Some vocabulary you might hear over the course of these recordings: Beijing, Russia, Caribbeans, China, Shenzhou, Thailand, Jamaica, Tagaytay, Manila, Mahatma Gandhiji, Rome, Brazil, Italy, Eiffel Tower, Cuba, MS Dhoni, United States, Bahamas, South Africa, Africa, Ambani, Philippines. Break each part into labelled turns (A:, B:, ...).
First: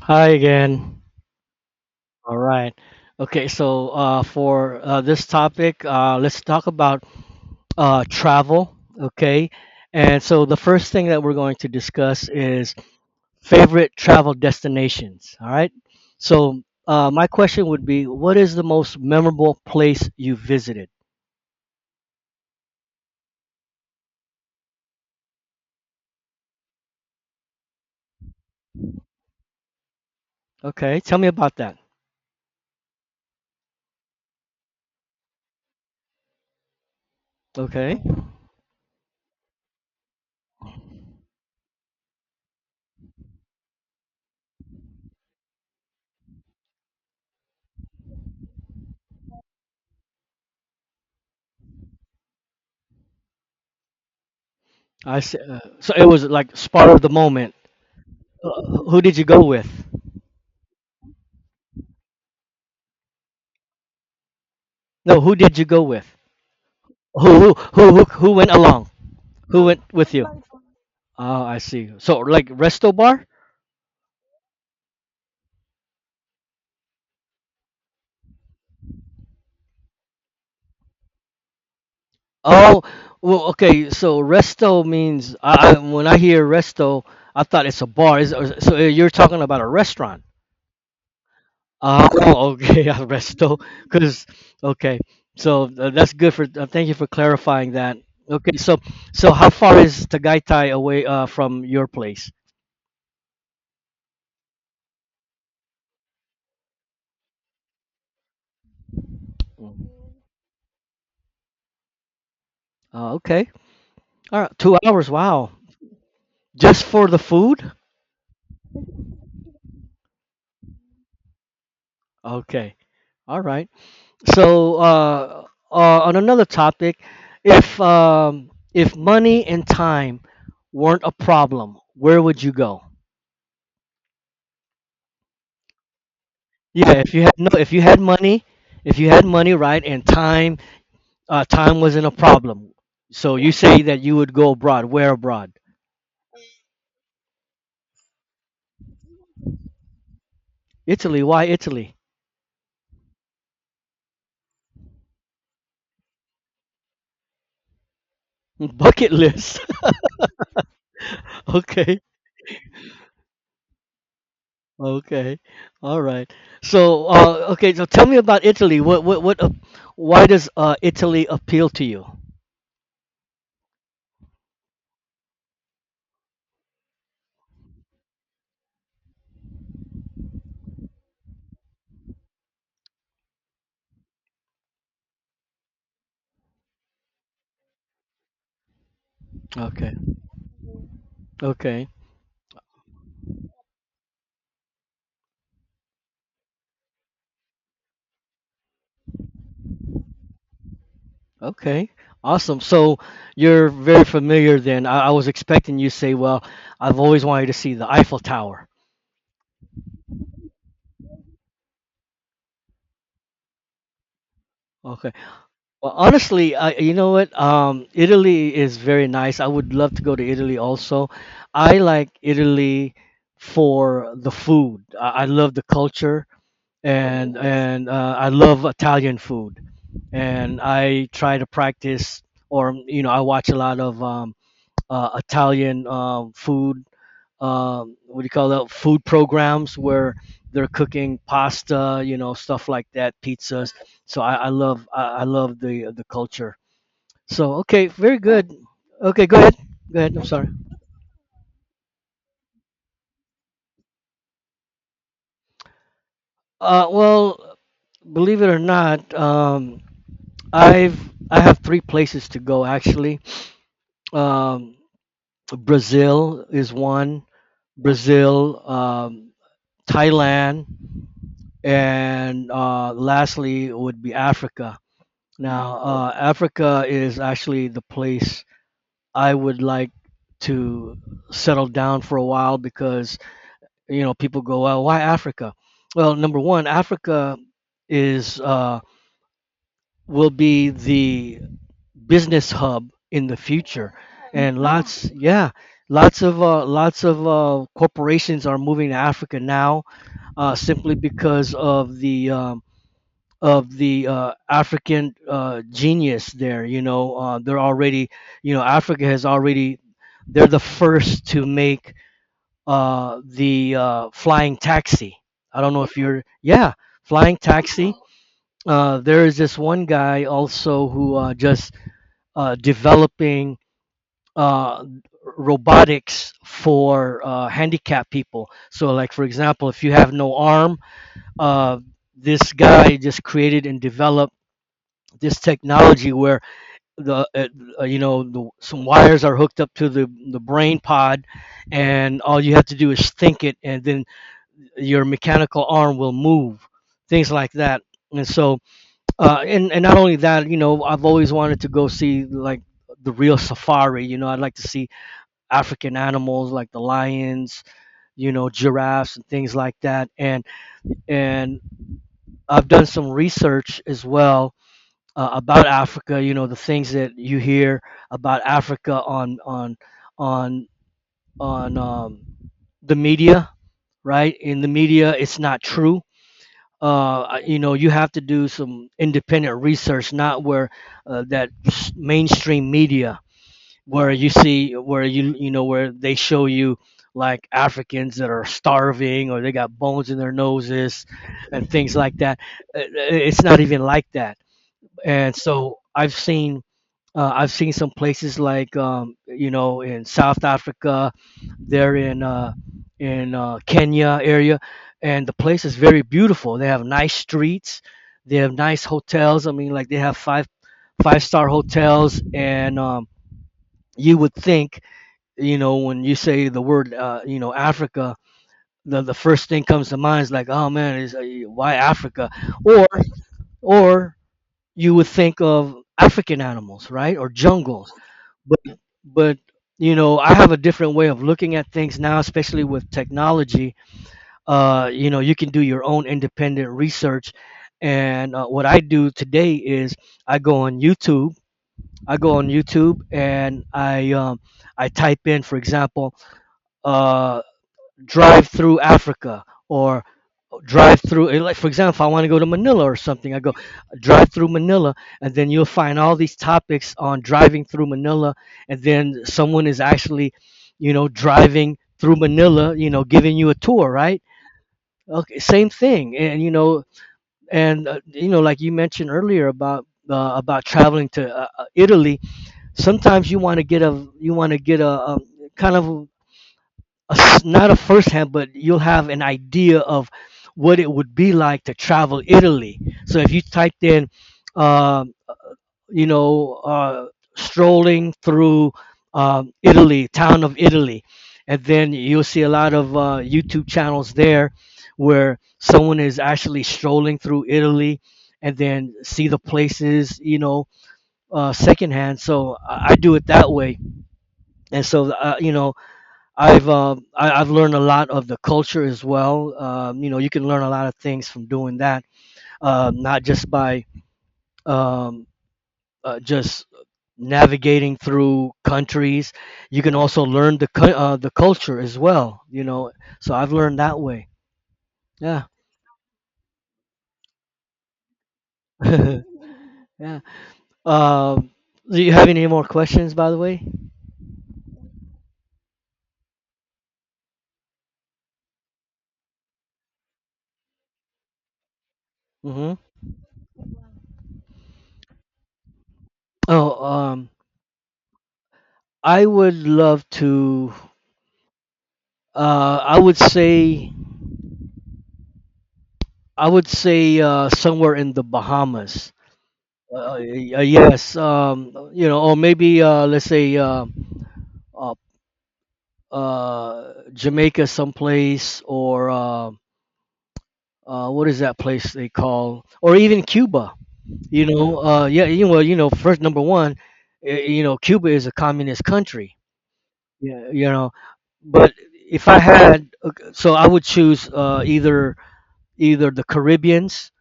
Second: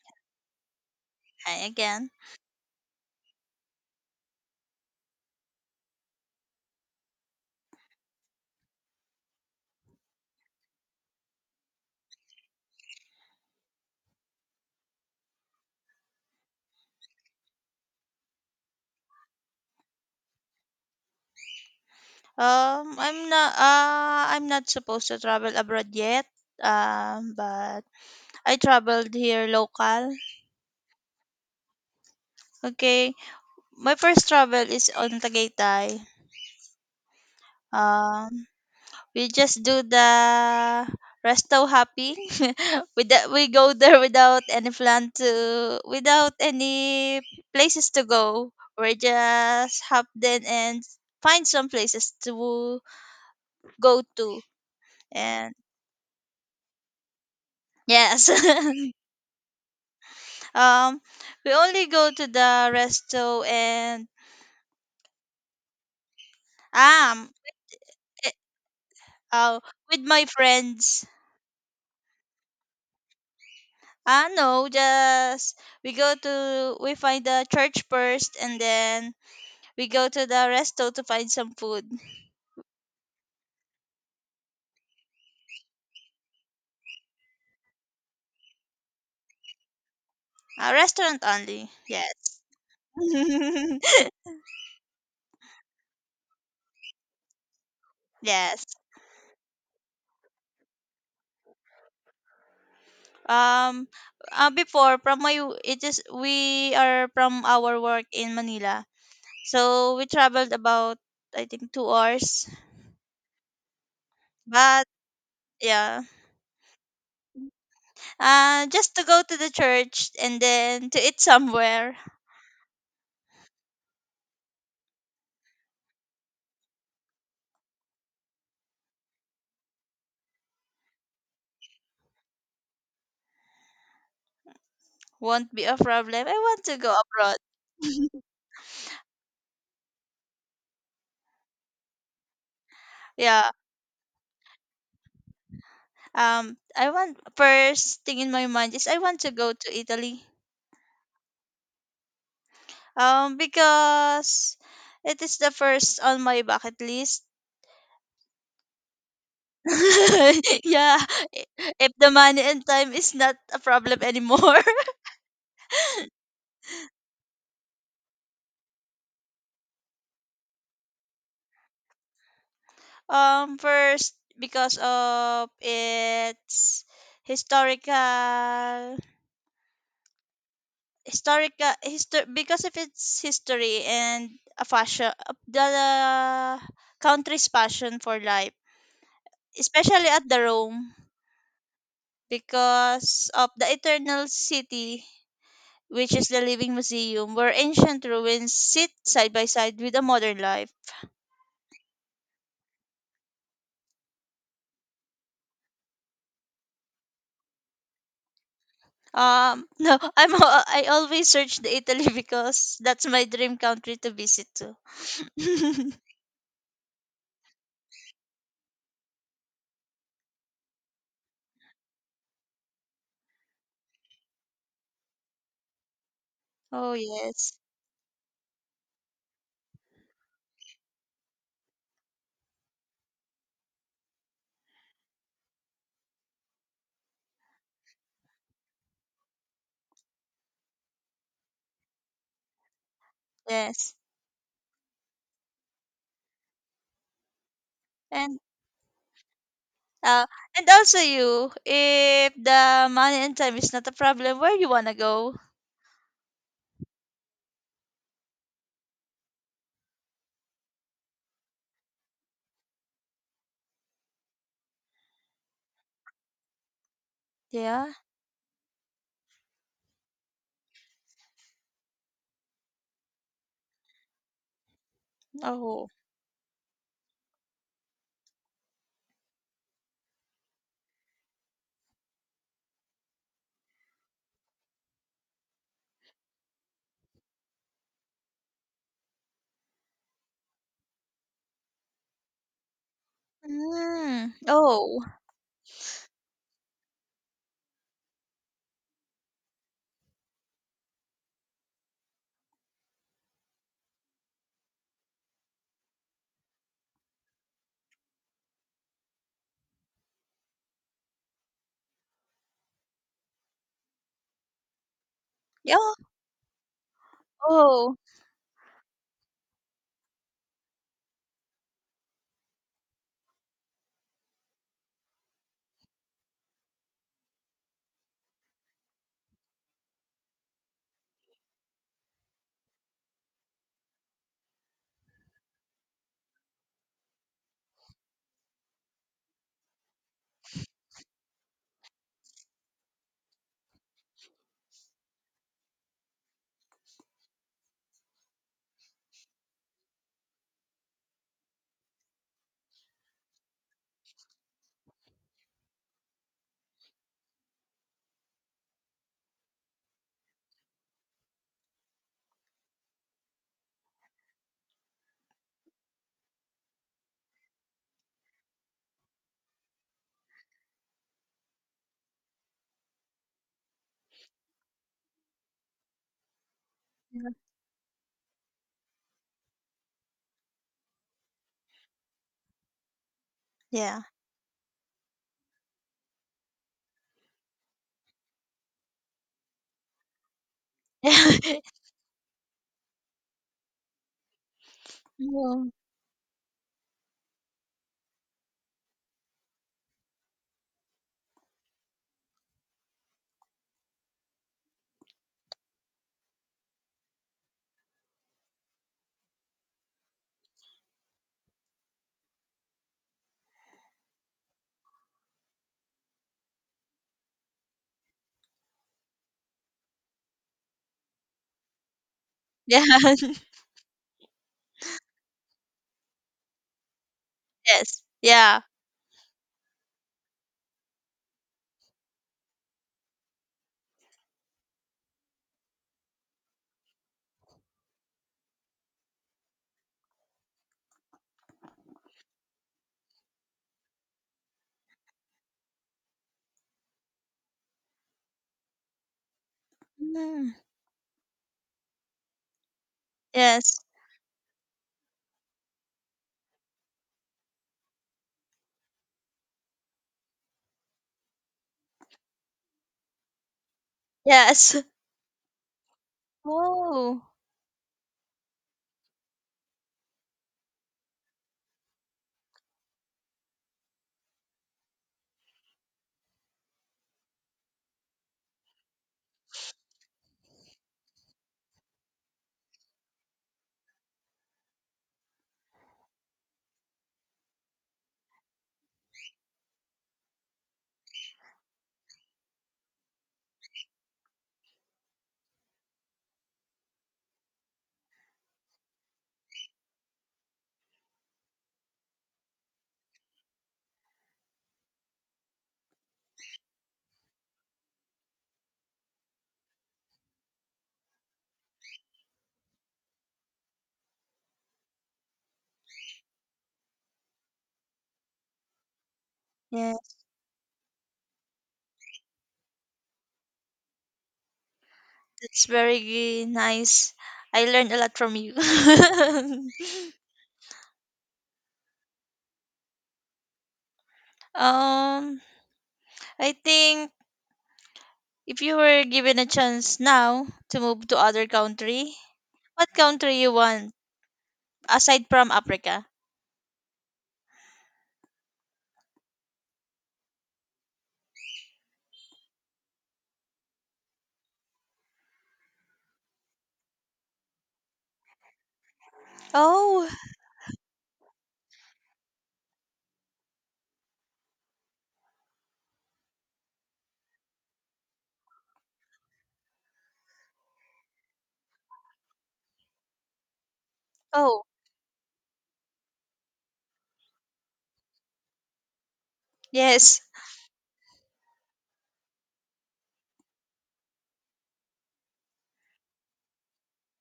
A: Hi again.
B: Hi again.
A: All right. Okay, so for this topic, let's talk about travel. Okay. And so the first thing that we're going to discuss is favorite travel destinations. All right. So my question would be, what is the most memorable place you visited?
B: I'm not. I'm not supposed to travel abroad yet. But I traveled here local.
A: Okay. Tell me about that.
B: Okay, my first travel is on Tagaytay.
A: Okay.
B: Um, we just do the resto hopping. With that, we go there without any places to go. We just hop then and find some places to go to.
A: I s-
B: And
A: uh, so it was like spur of the moment.
B: yes.
A: Who did you go with?
B: Um, we only go to the resto and
A: No, who did you go with?
B: um,
A: Who
B: eh,
A: went along?
B: uh,
A: Who went
B: with
A: with
B: my
A: you?
B: friends.
A: Oh, I see. So like resto bar?
B: No, just we go to we find the church first, and then we go to the resto to find some food.
A: Oh, well, okay. So resto means, when I hear resto, I thought it's a bar. Is so You're talking about a restaurant?
B: A restaurant only, yes.
A: Oh, okay, a resto. Because okay, so that's good for. Thank you for clarifying that. Okay,
B: Yes.
A: so how far is Tagaytay away from your place?
B: Um, Before from my it is we are from our work in Manila,
A: Mm.
B: so we traveled about I think 2 hours,
A: Okay, all right, two
B: but
A: hours. Wow,
B: yeah.
A: just for the food?
B: Just to go to the church and then to eat somewhere
A: Okay, all right. So on another topic, if money and time weren't a problem, where would you go?
B: won't be a problem. I want to
A: Yeah,
B: go abroad.
A: if you had money, if you had money, right, and time, time wasn't a problem. So
B: Yeah.
A: you say that you would go abroad. Where abroad?
B: I want First thing in my mind is I want to go to Italy.
A: Italy. Why Italy?
B: Because it is the first on my bucket list.
A: Bucket list.
B: Yeah, if
A: Okay.
B: the money and time is not a problem anymore.
A: Okay. All right. So okay. So tell me about Italy. What, why does Italy appeal to you?
B: First because of its historical historical history because of its history and a fashion the country's passion for life,
A: Okay.
B: especially at the Rome,
A: Okay.
B: because of the eternal city, which is the living museum where ancient ruins sit side by side with the modern life.
A: Okay, awesome. So you're very familiar then. I was expecting you to say, well, I've always wanted to see the Eiffel Tower.
B: No, I always search the Italy because that's my dream country to visit too.
A: Okay. Well, honestly, you know what? Italy is very nice. I would love to go to Italy also. I like Italy for the food. I love the culture
B: Oh,
A: and, oh, yes,
B: yes,
A: and I love Italian food. And I try to practice, or you know, I watch a lot of Italian food, what do you call that, food programs where they're cooking pasta, you know, stuff like that, pizzas.
B: yes.
A: So I love the culture. So okay, very
B: and
A: good. Okay, go ahead. Go ahead, I'm
B: Uh,
A: sorry.
B: and also you, if the money and time is not a problem, where you wanna go?
A: Well, believe it or not, i've I have three places to go actually. um, Brazil is one.
B: Yeah.
A: Brazil, Thailand, and lastly would be Africa. Now,
B: Oh.
A: Africa is actually the place I would like to settle down for a while because, you know, people go, well, why Africa? Well, #1, Africa is will be the business hub in the future,
B: Mm.
A: and
B: Oh.
A: lots, yeah, lots of corporations are moving to Africa now, simply because of the African genius there. You know, they're already, you know, Africa has already, they're the first to make the flying taxi. I don't know if
B: Yeah.
A: you're, yeah, flying taxi.
B: Oh.
A: There is this one guy also who just developing uh, robotics for handicapped people. So, like for example, if you have no arm, uh, this guy just created and developed this technology where the you know, some wires are hooked up to the brain pod, and all you have to do is think it and then your mechanical arm will move, things like that. And so, and not only that, you know, I've always wanted to go see like the real safari. You know, I'd like to see African animals like the lions, you know, giraffes and things like that. And and I've done some research as well about Africa. You know, the things that you hear about Africa on on on um, the media, right? In the media, it's not true.
B: Yeah.
A: You know, you have to do some independent research, not where that mainstream media,
B: Yeah.
A: where you see, where you know, where they show you like Africans that are starving or they got bones in their noses and things like that. It's not even like that. And
B: Oh.
A: so I've seen some places like, you know, in South Africa, they're in Kenya area, and the place is very beautiful. They have nice streets, they have nice hotels. I mean, like they have five-star hotels, and you would think, you know, when you say the word you know, Africa, the first thing comes to mind is like, oh man, is why Africa,
B: Yeah.
A: or or you would think of African animals, right, or jungles.
B: Yes. Yeah.
A: But but you know, I have a different way of looking at things now, especially with technology. Uh you know, you can do your own independent research. And what I do today is I go on YouTube. I go on YouTube, and I I type in, for example, uh drive through Africa, or
B: Mm.
A: drive through, like for example, if I want to go to Manila or something, I go
B: Yes.
A: drive through Manila, and then you'll find all these topics on driving through Manila. And then someone is actually, you know, driving through Manila, you know, giving you a tour, right?
B: Yes.
A: Okay, same thing. And you know,
B: Oh.
A: and you know, like you mentioned earlier about traveling to Italy, sometimes you want to get a, you want to get a kind of a, s not a firsthand, but you'll have an idea of what it would be like to travel Italy. So if you typed in, um, you know, strolling through Italy, town of Italy, and then you'll see a lot of YouTube channels there where someone is actually strolling through Italy, and then see the places, you know, secondhand. So I do it that way. And so, you know, I've I've learned a lot of the culture as well. You know, you can learn a lot of things from doing that, not just by um, just navigating through countries. You can
B: Yes.
A: also learn the the culture as well. You know, so I've learned that way. Yeah,
B: That's very nice. I learned a lot from you.
A: yeah. Um, do you have any more questions, by the way?
B: um, I think if you were given a chance now to move to other country,
A: Hmm.
B: what country you want aside from Africa?
A: Oh, I would love to. I would say, I would say somewhere in the Bahamas.
B: Oh,
A: Yes, you know, or maybe let's say uh, Jamaica, someplace, or what is that place they call, or even Cuba. You
B: oh,
A: know, yeah, you, well, you know, first, #1, you know, Cuba is a communist country.
B: yes,
A: Yeah, you know, but if I had, so I would choose either the Caribbeans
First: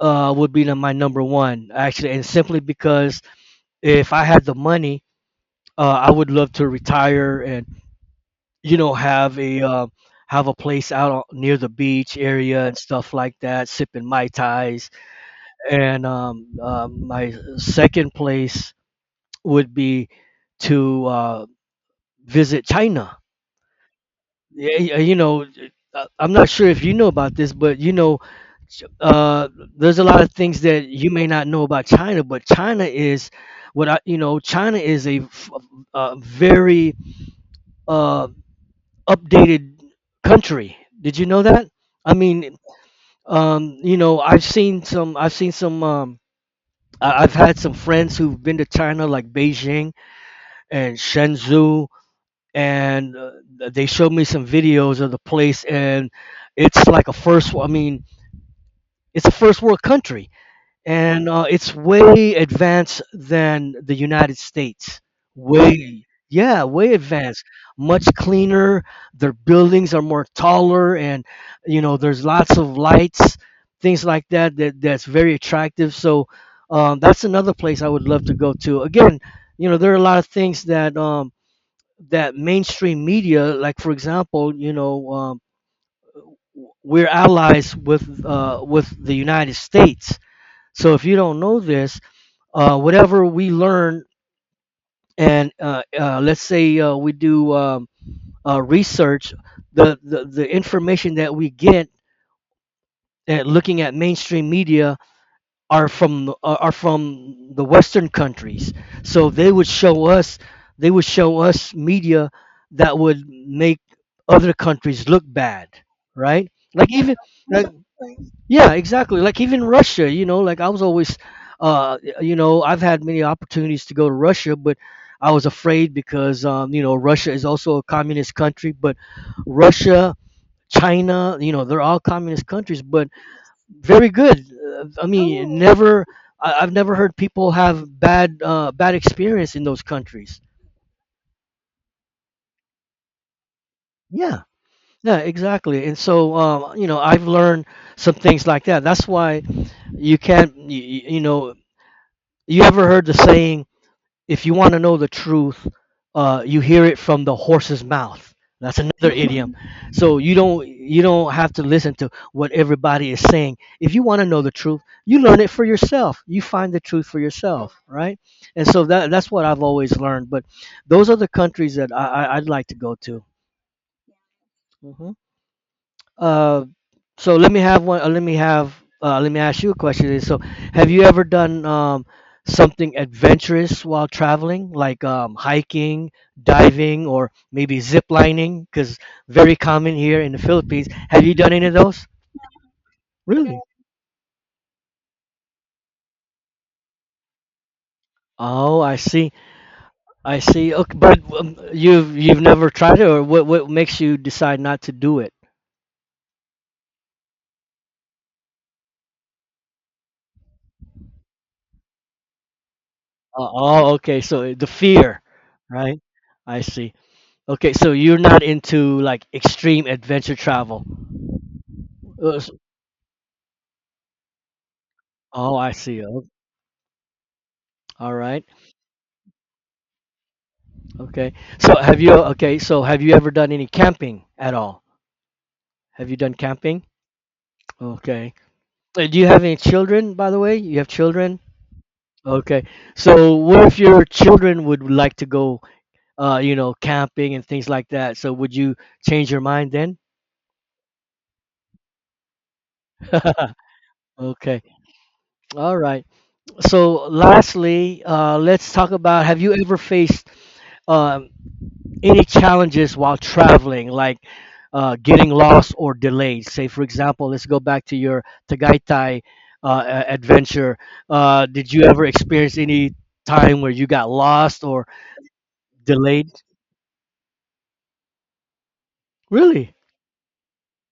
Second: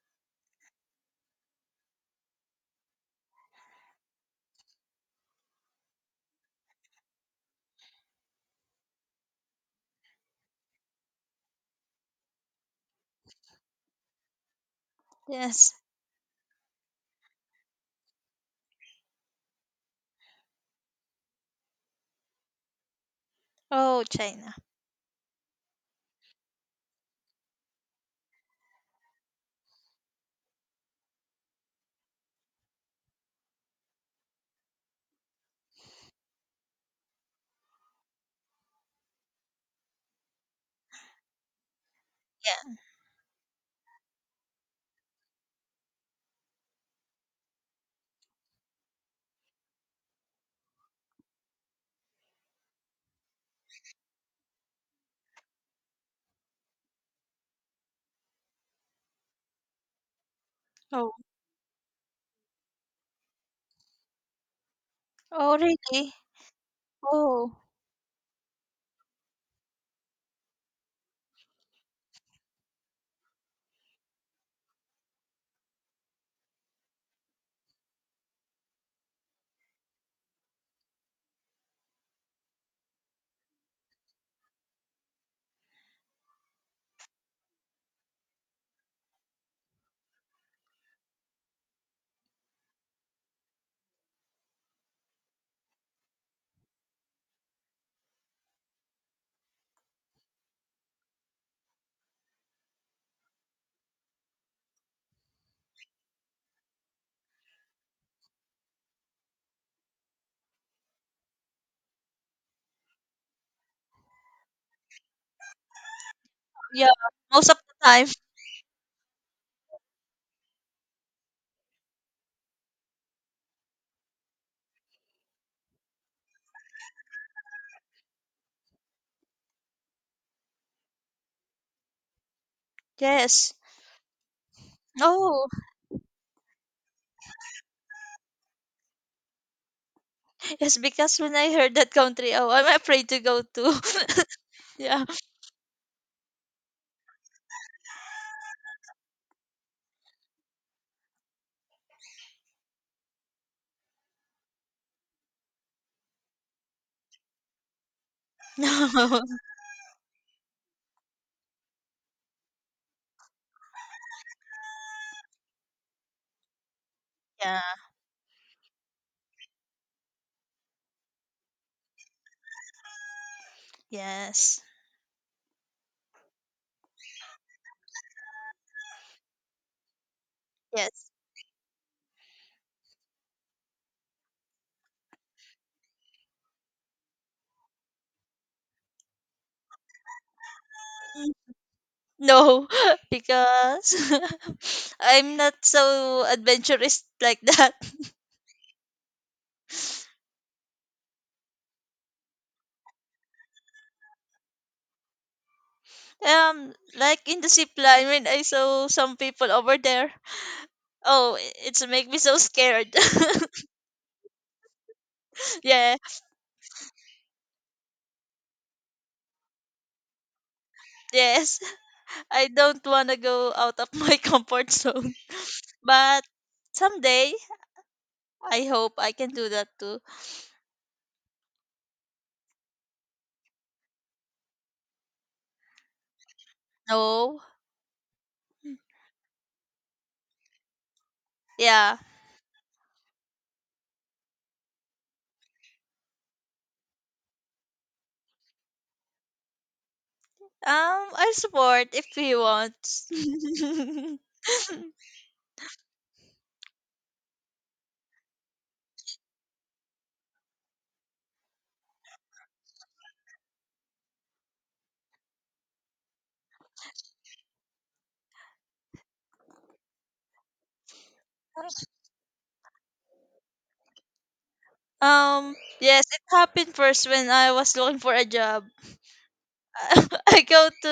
A: would be the my #1 actually, and simply because if I had the money, I would love to retire and, you know, have a place out on, near the beach area and stuff like that, sipping mai tais.
B: yes.
A: And my second place would be to visit China.
B: Oh, China.
A: Yeah, you know, I'm not sure if you know about this, but you know, ch- uh, there's a lot of things that you may not know about China, but China is what I, you know, China is a, a very uh, updated country. Did you know that? I mean,
B: Yeah.
A: you know, I've seen some. I've seen some. I've had some friends who've been to China, like Beijing and Shenzhou, and they showed me some videos of the place, and it's like a first. I mean, it's a first world country,
B: Oh,
A: and it's way advanced than the United States.
B: oh,
A: Way,
B: really?
A: yeah, way advanced.
B: Oh,
A: Much cleaner. Their buildings are more taller, and you know, there's lots of lights, things like that. That that's very attractive. So that's another place I would love to go to. Again, you know, there are a lot of things that that mainstream media, like for example, you know. We're allies with the United States. So if you don't know this, whatever we learn and let's say we do research, the information that we get at looking at mainstream media are from the are from the western countries. So they would show us, they would show us media that would make other countries look bad, right?
B: yeah.
A: Like even
B: Most of
A: like
B: the time,
A: Yeah, exactly. Like even Russia, you know, like I was always, you know, I've had many opportunities to go to Russia, but I was afraid because, you know, Russia is also a communist country, but Russia, China, you know, they're all communist countries, but
B: yes.
A: very good. I mean,
B: Oh,
A: oh, never, I've never heard people have bad, bad experience in those countries.
B: yes. Because when I heard that country, oh, I'm afraid to go to.
A: Yeah,
B: Yeah.
A: yeah, exactly. And so, you know, I've learned some things like that. That's why you can't, you know, you ever heard the saying, if you want to know the truth, you hear it from the horse's mouth. That's another
B: No.
A: idiom. So you don't have to listen to what everybody is saying. If you want to know the truth, you learn it for yourself. You find the truth for
B: Yeah.
A: yourself, right? And so that's what I've always learned. But those are the countries that I'd like to go to.
B: Yes.
A: Hmm. uh, so let me have one. Let me have. Let me ask you a question. Is, so, have you
B: Yes.
A: ever done something adventurous while traveling, like hiking, diving, or maybe zip lining? Because very common here in the Philippines. Have you
B: Mm,
A: done any of those?
B: No,
A: Really?
B: because I'm not so adventurous like that.
A: Oh, I see. I see. Okay, but you've never tried it, or what makes you decide not to do it?
B: Like in the zip line when I saw some people over there. Oh, it's make me so scared.
A: Oh, okay. So the fear,
B: Yeah,
A: right? I see. Okay, so you're not into like extreme adventure travel.
B: yes.
A: Uh,
B: I
A: s-
B: don't wanna go out of my comfort zone.
A: Oh, I see.
B: But
A: Oh,
B: someday
A: all right.
B: I hope I can do that too.
A: Okay. So have you, okay, so have you ever done any camping at all? Have you done camping?
B: No.
A: Okay. Do you have any children, by the way? You have children?
B: Yeah.
A: Okay. So what if your children would like to go you know, camping and things like that? So would you change your mind then?
B: Um, I support if he wants.
A: Okay. All right. So lastly, let's talk about, have you ever faced um, any challenges while traveling, like getting lost or delayed? Say, for example, let's go back to your Tagaytay adventure. Did you ever experience any time where you got lost or
B: um, yes,
A: delayed?
B: it happened first when I was looking for a job.
A: Really?
B: I go to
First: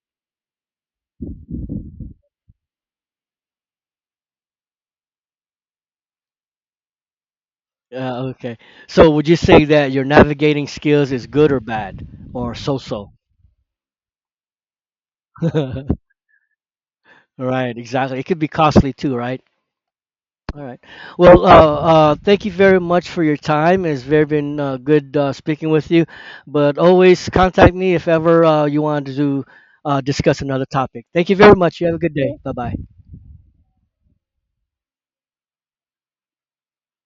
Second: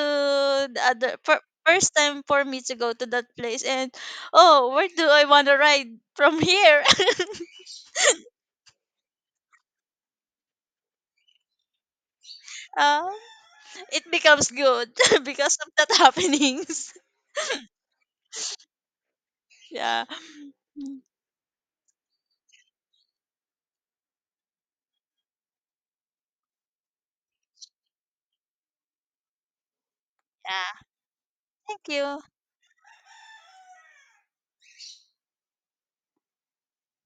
B: the other for first time for me to go to that place and oh where do I wanna ride from here?
A: Okay. So, would you say that your navigating skills is good or bad, or
B: um,
A: so-so?
B: it becomes good because of that happenings.
A: Right, exactly. It could be costly too, right?
B: Yeah.
A: All right.
B: Mm,
A: Well, thank you very much for your time. It's very been good speaking with you. But always contact me if ever you want to discuss another
B: Yeah.
A: topic. Thank you very much. You
B: Thank
A: have a good
B: you.
A: day. Bye bye.